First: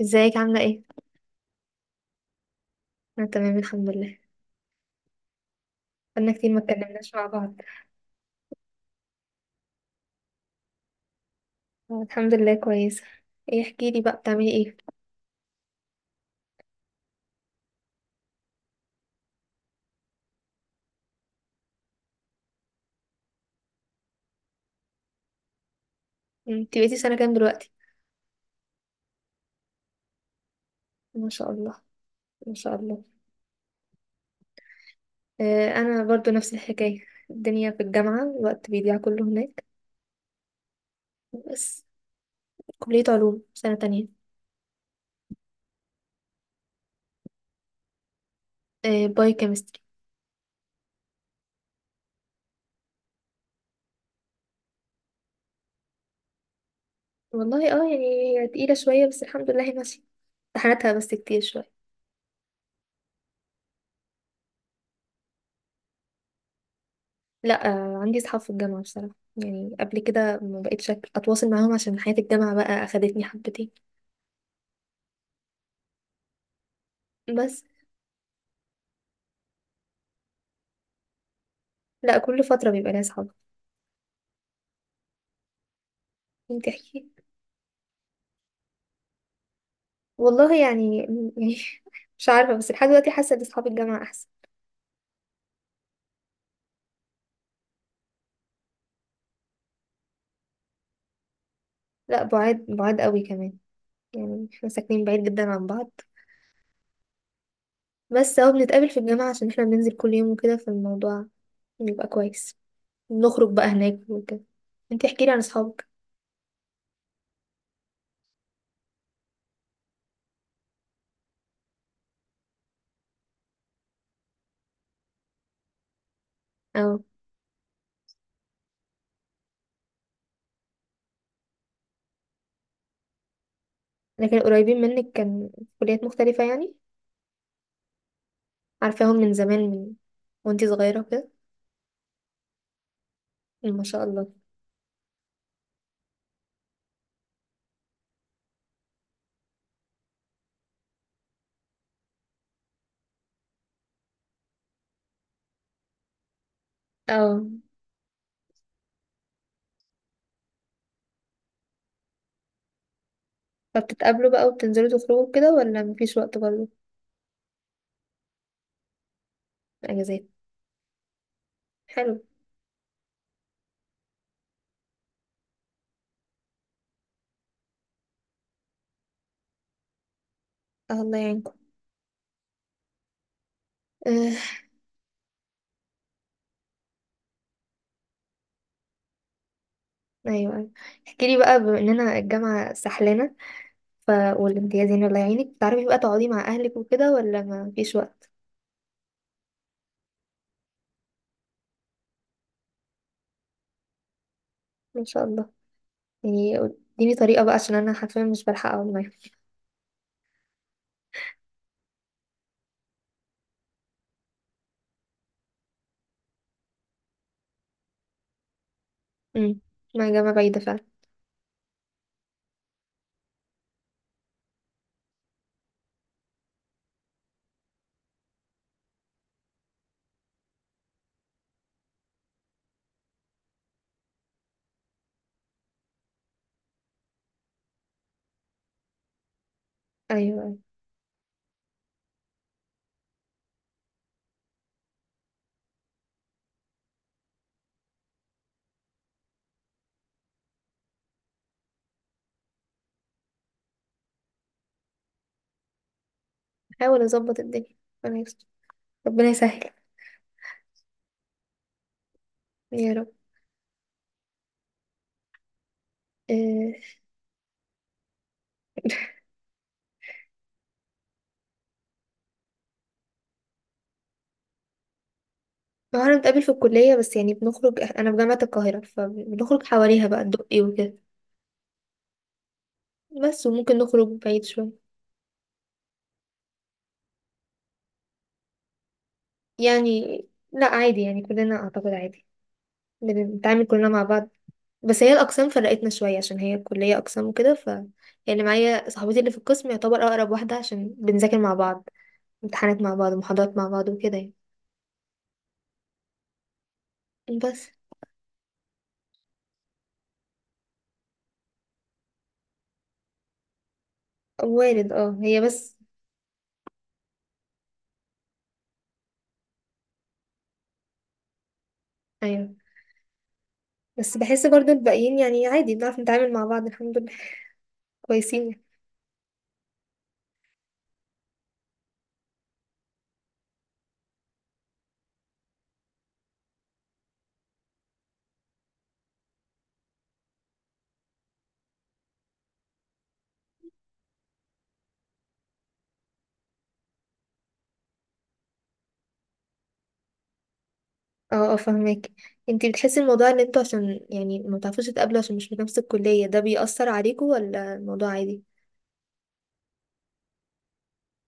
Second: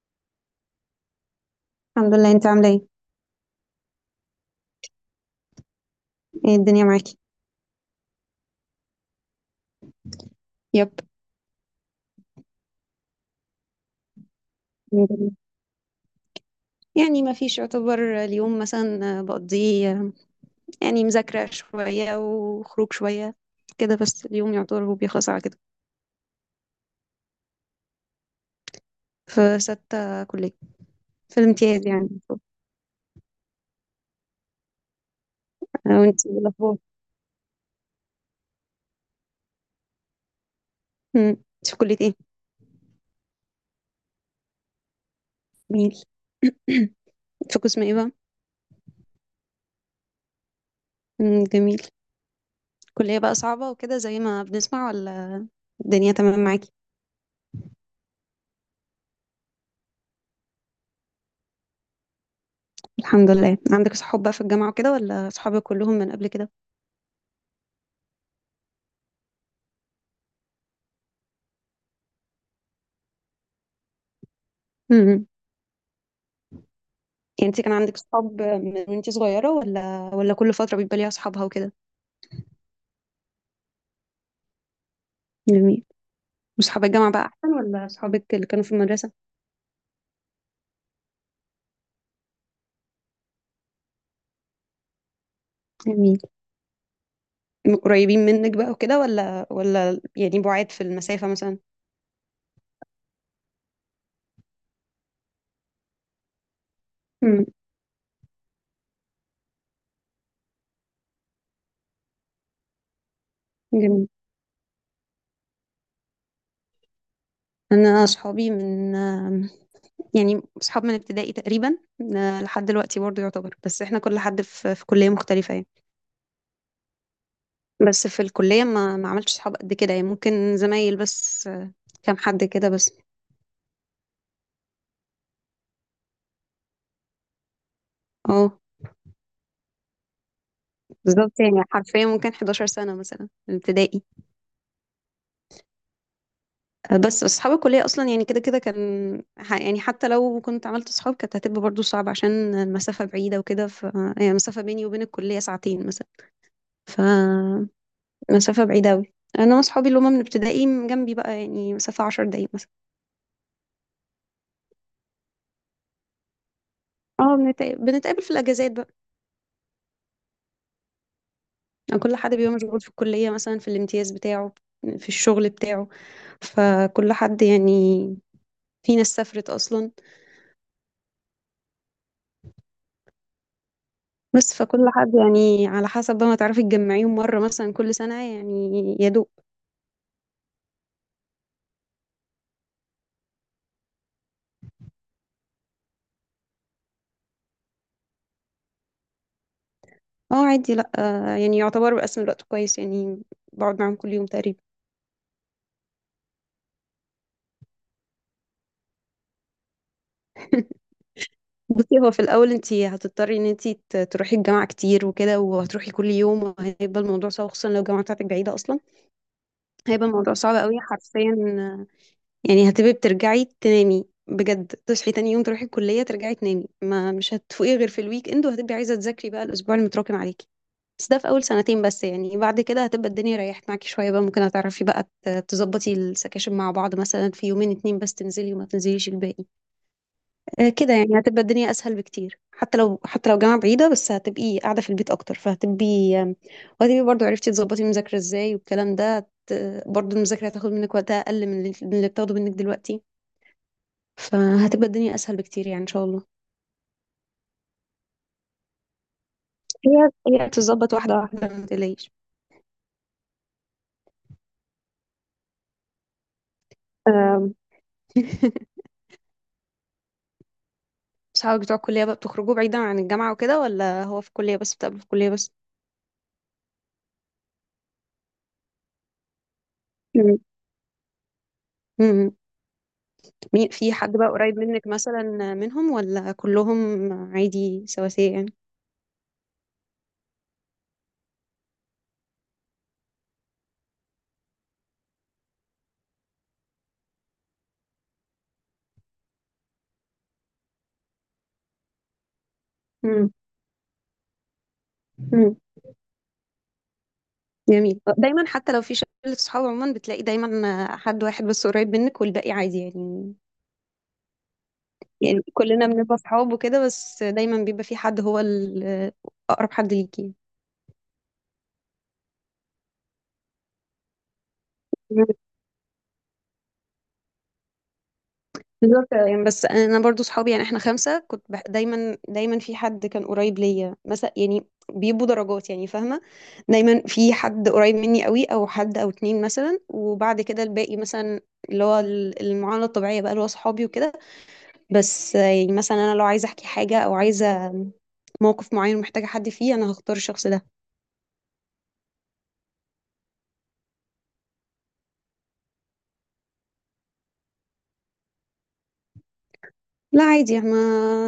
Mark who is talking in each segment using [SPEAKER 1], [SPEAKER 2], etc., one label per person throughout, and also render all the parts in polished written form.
[SPEAKER 1] ازيك عاملة ايه؟
[SPEAKER 2] الحمد لله. انت عامله ايه؟
[SPEAKER 1] انا تمام الحمد لله. بقالنا كتير
[SPEAKER 2] ايه
[SPEAKER 1] ما
[SPEAKER 2] الدنيا
[SPEAKER 1] اتكلمناش
[SPEAKER 2] معاكي؟
[SPEAKER 1] مع بعض.
[SPEAKER 2] يب.
[SPEAKER 1] آه، الحمد لله كويسة. ايه احكي لي بقى بتعملي ايه؟
[SPEAKER 2] الحمد لله. يعني ما فيش يعتبر. اليوم مثلا بقضيه يعني مذاكره شويه وخروج شويه. كده بس اليوم يعتبر هو بيخلص على كده.
[SPEAKER 1] انت بقيتي سنة كام دلوقتي؟
[SPEAKER 2] في ستة كلية.
[SPEAKER 1] ما
[SPEAKER 2] في
[SPEAKER 1] شاء الله.
[SPEAKER 2] الامتياز يعني.
[SPEAKER 1] ما شاء الله. آه
[SPEAKER 2] آه،
[SPEAKER 1] انا
[SPEAKER 2] وانت
[SPEAKER 1] برضو
[SPEAKER 2] ايه
[SPEAKER 1] نفس
[SPEAKER 2] الاخبار؟
[SPEAKER 1] الحكاية، الدنيا في الجامعة الوقت بيضيع كله هناك.
[SPEAKER 2] مم. انت في
[SPEAKER 1] بس
[SPEAKER 2] كلية ايه؟
[SPEAKER 1] كلية علوم سنة تانية.
[SPEAKER 2] جميل. في قسم ايه بقى؟
[SPEAKER 1] آه باي كيمستري.
[SPEAKER 2] مم، جميل. كلية بقى صعبة وكده زي ما بنسمع، ولا الدنيا تمام معاكي؟
[SPEAKER 1] والله اه، يعني، هي تقيلة شوية بس الحمد لله هي ماشية. امتحاناتها بس كتير شوية.
[SPEAKER 2] الحمد لله. عندك صحاب بقى في الجامعة وكده، ولا صحابك كلهم من قبل
[SPEAKER 1] لا آه عندي صحاب في الجامعة، بصراحة يعني قبل كده ما بقيتش أتواصل معاهم عشان حياة الجامعة بقى أخدتني حبتين.
[SPEAKER 2] كده؟ يعني انت
[SPEAKER 1] بس
[SPEAKER 2] كان عندك صحاب من وانت صغيرة، ولا كل فترة بيبقى ليها صحابها وكده؟
[SPEAKER 1] لا، كل فترة بيبقى ليا صحاب.
[SPEAKER 2] جميل.
[SPEAKER 1] انت
[SPEAKER 2] وصحاب
[SPEAKER 1] احكي.
[SPEAKER 2] الجامعة بقى احسن ولا صحابك اللي كانوا في المدرسة؟
[SPEAKER 1] والله يعني مش عارفة، بس لحد دلوقتي حاسة ان صحاب الجامعة احسن.
[SPEAKER 2] جميل. قريبين منك بقى وكده، ولا يعني بعاد في المسافة مثلا؟
[SPEAKER 1] لا، بعاد بعاد قوي كمان، يعني احنا ساكنين بعيد جدا عن بعض.
[SPEAKER 2] امم.
[SPEAKER 1] بس اهو بنتقابل في الجامعة عشان احنا بننزل كل يوم وكده، فالموضوع بيبقى كويس. نخرج بقى هناك
[SPEAKER 2] جميل.
[SPEAKER 1] وكده. انت احكي لي عن اصحابك.
[SPEAKER 2] انا صحابي من يعني صحاب من ابتدائي تقريبا. لحد دلوقتي برضه يعتبر، بس احنا كل حد في كلية مختلفة يعني.
[SPEAKER 1] اه
[SPEAKER 2] بس في الكلية ما عملتش صحاب قد كده، يعني ممكن زمايل بس. كام حد كده بس.
[SPEAKER 1] لكن قريبين منك، كان في كليات مختلفة يعني.
[SPEAKER 2] اه،
[SPEAKER 1] عارفاهم من زمان، من وانتي صغيرة كده.
[SPEAKER 2] بالظبط. يعني حرفيا ممكن 11 سنة مثلا
[SPEAKER 1] ما شاء
[SPEAKER 2] ابتدائي.
[SPEAKER 1] الله.
[SPEAKER 2] بس أصحاب الكلية أصلا يعني كده كده كان يعني حتى لو كنت عملت أصحاب كانت هتبقى برضو صعبة عشان المسافة بعيدة وكده، ف يعني المسافة بيني وبين الكلية ساعتين مثلا.
[SPEAKER 1] اه
[SPEAKER 2] فمسافة بعيدة أوي. أنا وأصحابي اللي هما من ابتدائي جنبي بقى، يعني مسافة 10 دقايق مثلا.
[SPEAKER 1] فبتتقابلوا بقى وبتنزلوا تخرجوا كده ولا مفيش وقت برضه؟
[SPEAKER 2] اه، بنتقابل في الأجازات بقى.
[SPEAKER 1] اجازات.
[SPEAKER 2] يعني كل
[SPEAKER 1] حلو.
[SPEAKER 2] حد بيبقى مشغول في الكلية، مثلا في الامتياز بتاعه، في الشغل بتاعه، فكل حد يعني. في ناس سافرت أصلا.
[SPEAKER 1] آه، الله يعينكم. آه،
[SPEAKER 2] بس فكل حد يعني على حسب بقى، ما تعرفي تجمعيهم مرة مثلا كل سنة يعني، يا دوب.
[SPEAKER 1] ايوه. احكي لي بقى، بما اننا الجامعه سحلانه ف والامتيازين الله يعينك، تعرفي بقى تقعدي مع اهلك وكده ولا ما فيش وقت؟
[SPEAKER 2] اه، عادي. لا، يعني يعتبر بقسم الوقت كويس يعني. بقعد معاهم كل يوم تقريبا.
[SPEAKER 1] ما شاء الله. يعني اديني طريقه بقى عشان انا حرفيا مش بلحق اقعد معاهم.
[SPEAKER 2] بصي، هو في الأول انتي هتضطري ان انتي تروحي الجامعة كتير وكده، وهتروحي كل يوم، وهيبقى الموضوع صعب خصوصا لو الجامعة بتاعتك بعيدة أصلا.
[SPEAKER 1] امم،
[SPEAKER 2] هيبقى
[SPEAKER 1] مع جامعه
[SPEAKER 2] الموضوع صعب
[SPEAKER 1] بعيده
[SPEAKER 2] قوي
[SPEAKER 1] فعلا.
[SPEAKER 2] حرفيا. يعني هتبقي بترجعي تنامي بجد، تصحي تاني يوم تروحي الكلية، ترجعي تنامي، ما مش هتفوقي غير في الويك اند، وهتبقي عايزة تذاكري بقى الأسبوع المتراكم عليكي. بس ده في أول سنتين بس. يعني بعد كده هتبقى الدنيا ريحت معاكي شوية بقى، ممكن هتعرفي بقى تظبطي السكاشن مع بعض مثلا في يومين اتنين بس، تنزلي وما تنزليش الباقي.
[SPEAKER 1] ايوه أيوة.
[SPEAKER 2] كده يعني هتبقى الدنيا أسهل بكتير. حتى لو جامعة بعيدة بس هتبقي قاعدة في البيت أكتر، فهتبقي وهتبقي برضه عرفتي تظبطي المذاكرة ازاي والكلام ده. برضه المذاكرة هتاخد منك وقتها أقل من اللي بتاخده منك دلوقتي. فهتبقى الدنيا أسهل بكتير يعني، إن شاء الله.
[SPEAKER 1] حاول اظبط الدنيا. ربنا يستر. ربنا يسهل.
[SPEAKER 2] هي هي بتتظبط واحدة واحدة، ما تقلقيش.
[SPEAKER 1] يا رب. آه،
[SPEAKER 2] آم، صحابك بتوع الكلية بقى بتخرجوا بعيدا عن الجامعة وكده، ولا هو في الكلية بس بتقابلوا في الكلية بس؟
[SPEAKER 1] ما هو احنا بنتقابل في الكليه بس، يعني بنخرج، انا في جامعه القاهره فبنخرج حواليها بقى،
[SPEAKER 2] مم.
[SPEAKER 1] الدقي وكده.
[SPEAKER 2] مم.
[SPEAKER 1] بس
[SPEAKER 2] مين
[SPEAKER 1] وممكن
[SPEAKER 2] في
[SPEAKER 1] نخرج
[SPEAKER 2] حد بقى
[SPEAKER 1] بعيد
[SPEAKER 2] قريب
[SPEAKER 1] شويه.
[SPEAKER 2] منك مثلا منهم، ولا كلهم عادي سواسية يعني؟
[SPEAKER 1] يعني لا عادي، يعني كلنا اعتقد عادي. بنتعامل كلنا مع بعض. بس هي الاقسام فرقتنا شويه عشان هي الكليه اقسام وكده ف يعني معايا صاحبتي اللي في القسم يعتبر اقرب واحده عشان بنذاكر مع بعض، امتحانات مع بعض،
[SPEAKER 2] مم.
[SPEAKER 1] محاضرات مع بعض وكده يعني.
[SPEAKER 2] مم.
[SPEAKER 1] بس
[SPEAKER 2] جميل. دايما حتى لو في شلة صحاب عموما بتلاقي دايما حد واحد بس قريب منك والباقي عادي يعني.
[SPEAKER 1] وارد اه، هي
[SPEAKER 2] يعني
[SPEAKER 1] بس.
[SPEAKER 2] كلنا بنبقى صحاب وكده، بس دايما بيبقى في حد هو أقرب حد ليكي.
[SPEAKER 1] ايوه، بس بحس برضو الباقيين يعني عادي، بنعرف نتعامل مع بعض الحمد لله. كويسين.
[SPEAKER 2] بالظبط يعني. بس انا برضو صحابي يعني، احنا خمسه كنت دايما دايما في حد كان قريب ليا مثلا يعني. بيبقوا درجات يعني، فاهمه؟ دايما في حد قريب مني قوي، او حد او اتنين مثلا، وبعد كده الباقي مثلا اللي هو المعامله الطبيعيه بقى اللي هو صحابي وكده. بس يعني مثلا انا لو عايزه احكي حاجه او عايزه موقف معين ومحتاجه حد فيه، انا هختار الشخص ده.
[SPEAKER 1] اه اه فهماكي. انتي بتحسي الموضوع اللي انتوا عشان يعني ما بتعرفوش تتقابلوا عشان مش في نفس الكليه ده بيأثر عليكوا ولا الموضوع عادي؟
[SPEAKER 2] لا عادي، احنا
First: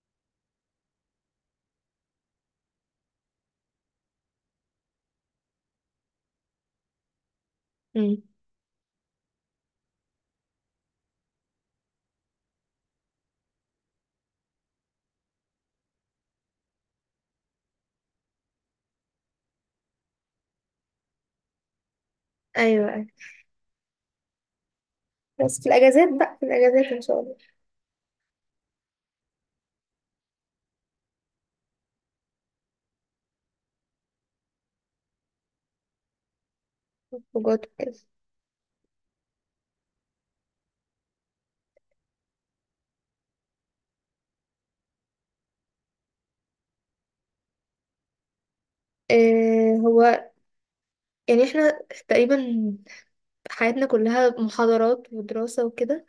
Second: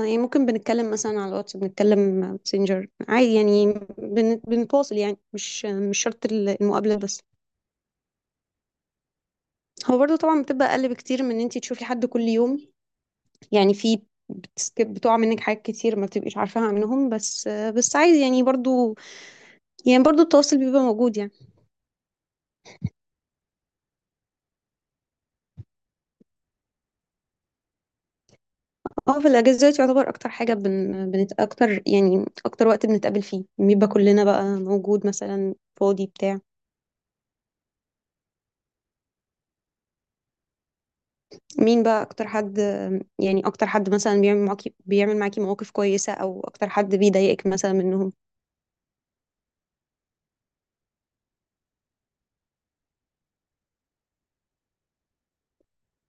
[SPEAKER 2] يعني ممكن بنتكلم مثلا على الواتس، بنتكلم ماسنجر عادي يعني بنتواصل يعني، مش شرط المقابله بس.
[SPEAKER 1] امم.
[SPEAKER 2] هو برضه طبعا بتبقى اقل بكتير من ان انت تشوفي حد كل يوم. يعني في بتسكب بتقع منك حاجات كتير ما بتبقيش عارفاها عنهم، بس عايز يعني برضو. يعني برضو التواصل بيبقى موجود يعني.
[SPEAKER 1] ايوه أيوة. بس في الأجازات بقى، في الأجازات إن شاء الله.
[SPEAKER 2] اه، في الاجازات يعتبر اكتر حاجه بنت اكتر، يعني اكتر وقت بنتقابل فيه بيبقى كلنا بقى موجود مثلا. فاضي بتاع.
[SPEAKER 1] خروجات وكده.
[SPEAKER 2] مين بقى اكتر حد؟ يعني اكتر حد مثلا بيعمل معاكي مواقف كويسه، او اكتر حد بيضايقك مثلا منهم؟
[SPEAKER 1] آه هو يعني احنا تقريبا حياتنا كلها محاضرات ودراسة وكده،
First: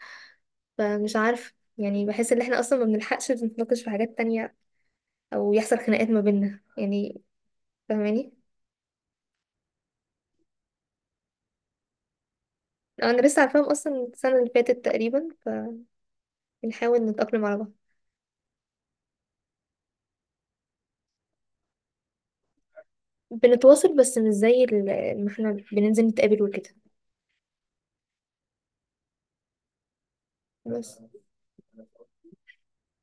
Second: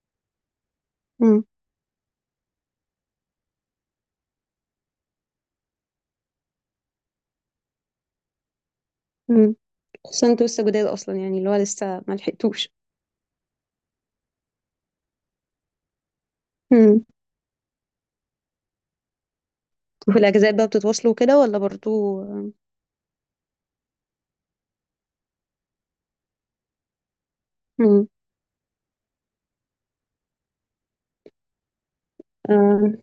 [SPEAKER 1] فمش
[SPEAKER 2] امم
[SPEAKER 1] عارف يعني بحس ان احنا اصلا ما بنلحقش نتناقش في حاجات تانية او يحصل خناقات ما بيننا يعني. فاهماني.
[SPEAKER 2] امم خصوصا انتوا لسه جداد اصلا، يعني اللي هو لسه ما لحقتوش.
[SPEAKER 1] انا لسه عارفاهم اصلا السنة اللي فاتت تقريبا، فبنحاول نتأقلم على بعض.
[SPEAKER 2] وفي الأجازات بقى بتتواصلوا كده، ولا برضو؟
[SPEAKER 1] بنتواصل، بس مش زي ما احنا بننزل نتقابل وكده.
[SPEAKER 2] مم.
[SPEAKER 1] بس
[SPEAKER 2] آه،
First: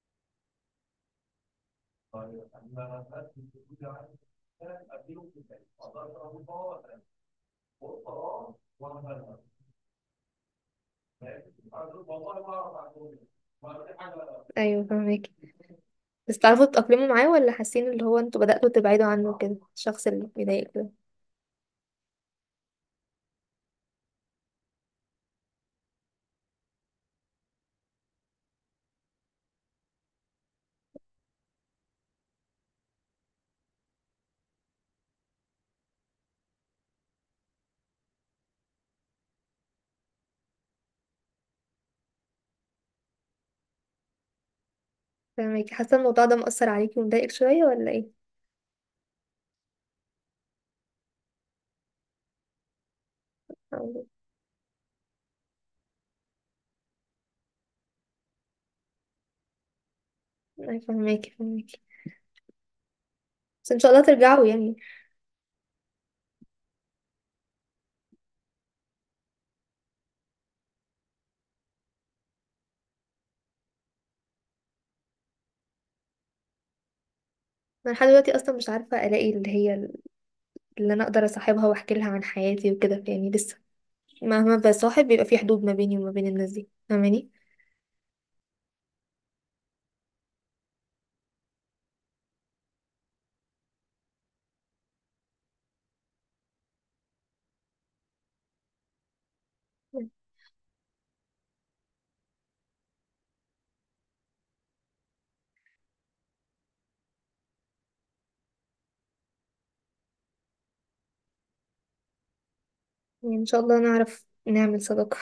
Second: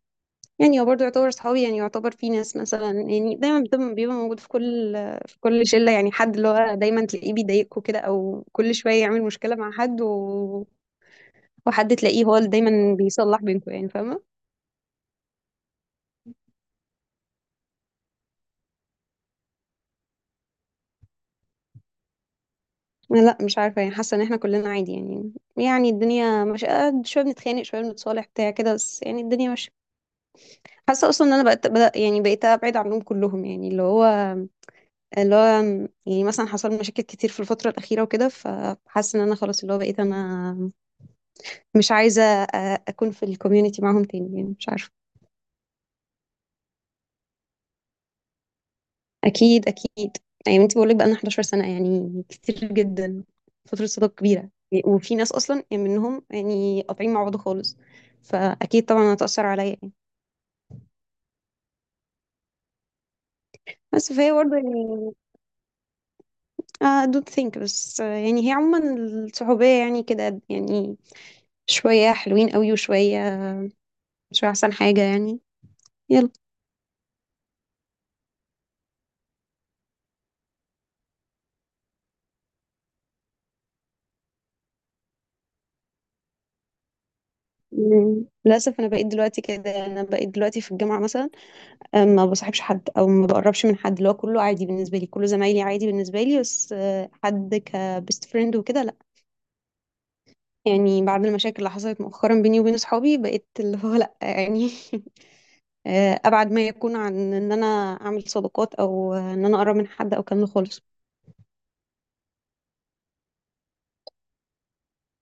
[SPEAKER 2] يعني هو برضو يعتبر صحابي يعني. يعتبر في ناس مثلا يعني دايما بيبقى موجود في كل شلة، يعني حد اللي هو دايما تلاقيه بيضايقكوا كده أو كل شوية يعمل مشكلة مع حد وحد تلاقيه هو اللي دايما بيصلح بينكوا يعني، فاهمة؟
[SPEAKER 1] ايوه فاهمك. بس تعرفوا تتأقلموا معاه ولا حاسين اللي هو انتوا بدأتوا تبعدوا عنه كده، الشخص اللي بيضايقك ده؟
[SPEAKER 2] لا مش عارفة، يعني حاسة إن احنا كلنا عادي. يعني الدنيا مش، شوية بنتخانق شوية بنتصالح بتاع كده، بس يعني الدنيا مش. حاسة أصلا إن أنا بقت بدأ يعني بقيت أبعد عنهم كلهم يعني اللي هو. يعني مثلا حصل لي مشاكل كتير في الفترة الأخيرة وكده، فحاسة إن أنا خلاص اللي هو بقيت أنا مش عايزة أكون في الكوميونتي معاهم تاني يعني، مش عارفة.
[SPEAKER 1] فاهماكي، حاسة الموضوع ده مأثر عليكي ومضايقك شوية ولا ايه؟
[SPEAKER 2] أكيد أكيد. يعني أنت بقولك بقالنا 11 سنة، يعني كتير جدا، فترة
[SPEAKER 1] أو-
[SPEAKER 2] صداقة كبيرة. وفي ناس أصلا يعني منهم يعني قاطعين مع بعض خالص، فأكيد طبعا هتأثر عليا يعني.
[SPEAKER 1] أي فاهماكي فاهماكي. بس ان شاء الله
[SPEAKER 2] بس فهي
[SPEAKER 1] ترجعوا
[SPEAKER 2] برضه
[SPEAKER 1] يعني.
[SPEAKER 2] يعني، I don't think، بس يعني هي عموما الصحوبية يعني كده يعني، شوية حلوين قوي وشوية مش أحسن حاجة يعني، يلا.
[SPEAKER 1] انا لحد دلوقتي اصلا مش عارفة الاقي اللي هي اللي انا اقدر اصاحبها واحكي لها عن حياتي وكده، يعني لسه مهما بصاحب بيبقى في حدود ما بيني وما بين الناس دي. فاهماني؟
[SPEAKER 2] مم. للأسف أنا بقيت دلوقتي كده، أنا بقيت دلوقتي في الجامعة مثلا. ما بصاحبش حد أو ما بقربش من حد، اللي هو كله عادي بالنسبة لي، كله زمايلي عادي بالنسبة لي، بس حد كبيست فريند وكده لأ. يعني بعد المشاكل اللي حصلت مؤخرا بيني وبين صحابي، بقيت اللي هو لأ يعني. أبعد ما يكون عن إن أنا أعمل صداقات، أو إن أنا أقرب من حد أو كلام خالص.
[SPEAKER 1] يعني ان شاء الله نعرف نعمل صداقة.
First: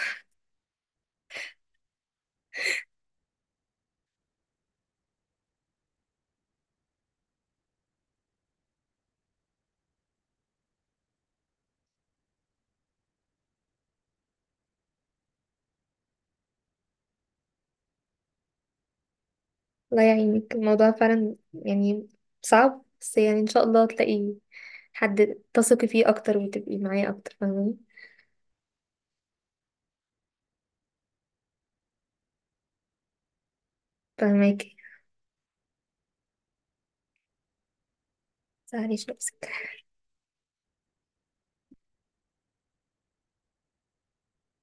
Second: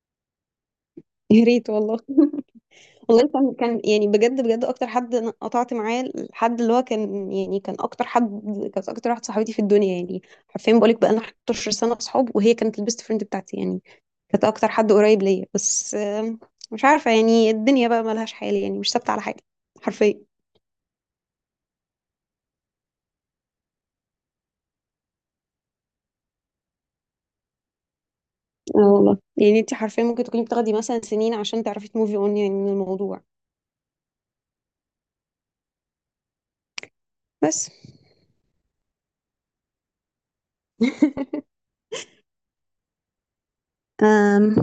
[SPEAKER 2] يا ريت والله. والله كان يعني بجد بجد اكتر حد انا قطعت معاه، الحد اللي هو كان يعني، كان اكتر حد، كانت اكتر واحده صاحبتي في الدنيا يعني. حرفيا بقولك بقى لنا 11 سنه اصحاب، وهي كانت البيست فريند بتاعتي يعني. كانت اكتر حد قريب ليا، بس مش عارفه يعني، الدنيا بقى ملهاش حال يعني، مش ثابته على حاجه.
[SPEAKER 1] الله
[SPEAKER 2] حرفيا.
[SPEAKER 1] يعينك، الموضوع فعلا يعني صعب، بس يعني ان شاء الله تلاقي حد تثقي فيه اكتر وتبقي معاه اكتر. فاهماني.
[SPEAKER 2] اه والله يعني، انت حرفيا ممكن تكوني بتاخدي مثلا سنين عشان تعرفي تموفي اون يعني من الموضوع.
[SPEAKER 1] فاهماكي،
[SPEAKER 2] بس
[SPEAKER 1] متزعليش نفسك.
[SPEAKER 2] أم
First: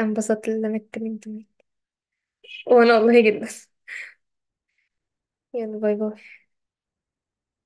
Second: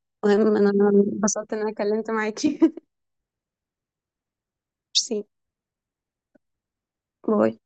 [SPEAKER 1] انبسطت
[SPEAKER 2] المهم انا
[SPEAKER 1] لما اتكلمت
[SPEAKER 2] انبسطت ان
[SPEAKER 1] معاكي.
[SPEAKER 2] انا اتكلمت معاكي.
[SPEAKER 1] وانا والله جدا.
[SPEAKER 2] ميرسي.
[SPEAKER 1] يلا، باي باي.
[SPEAKER 2] باي.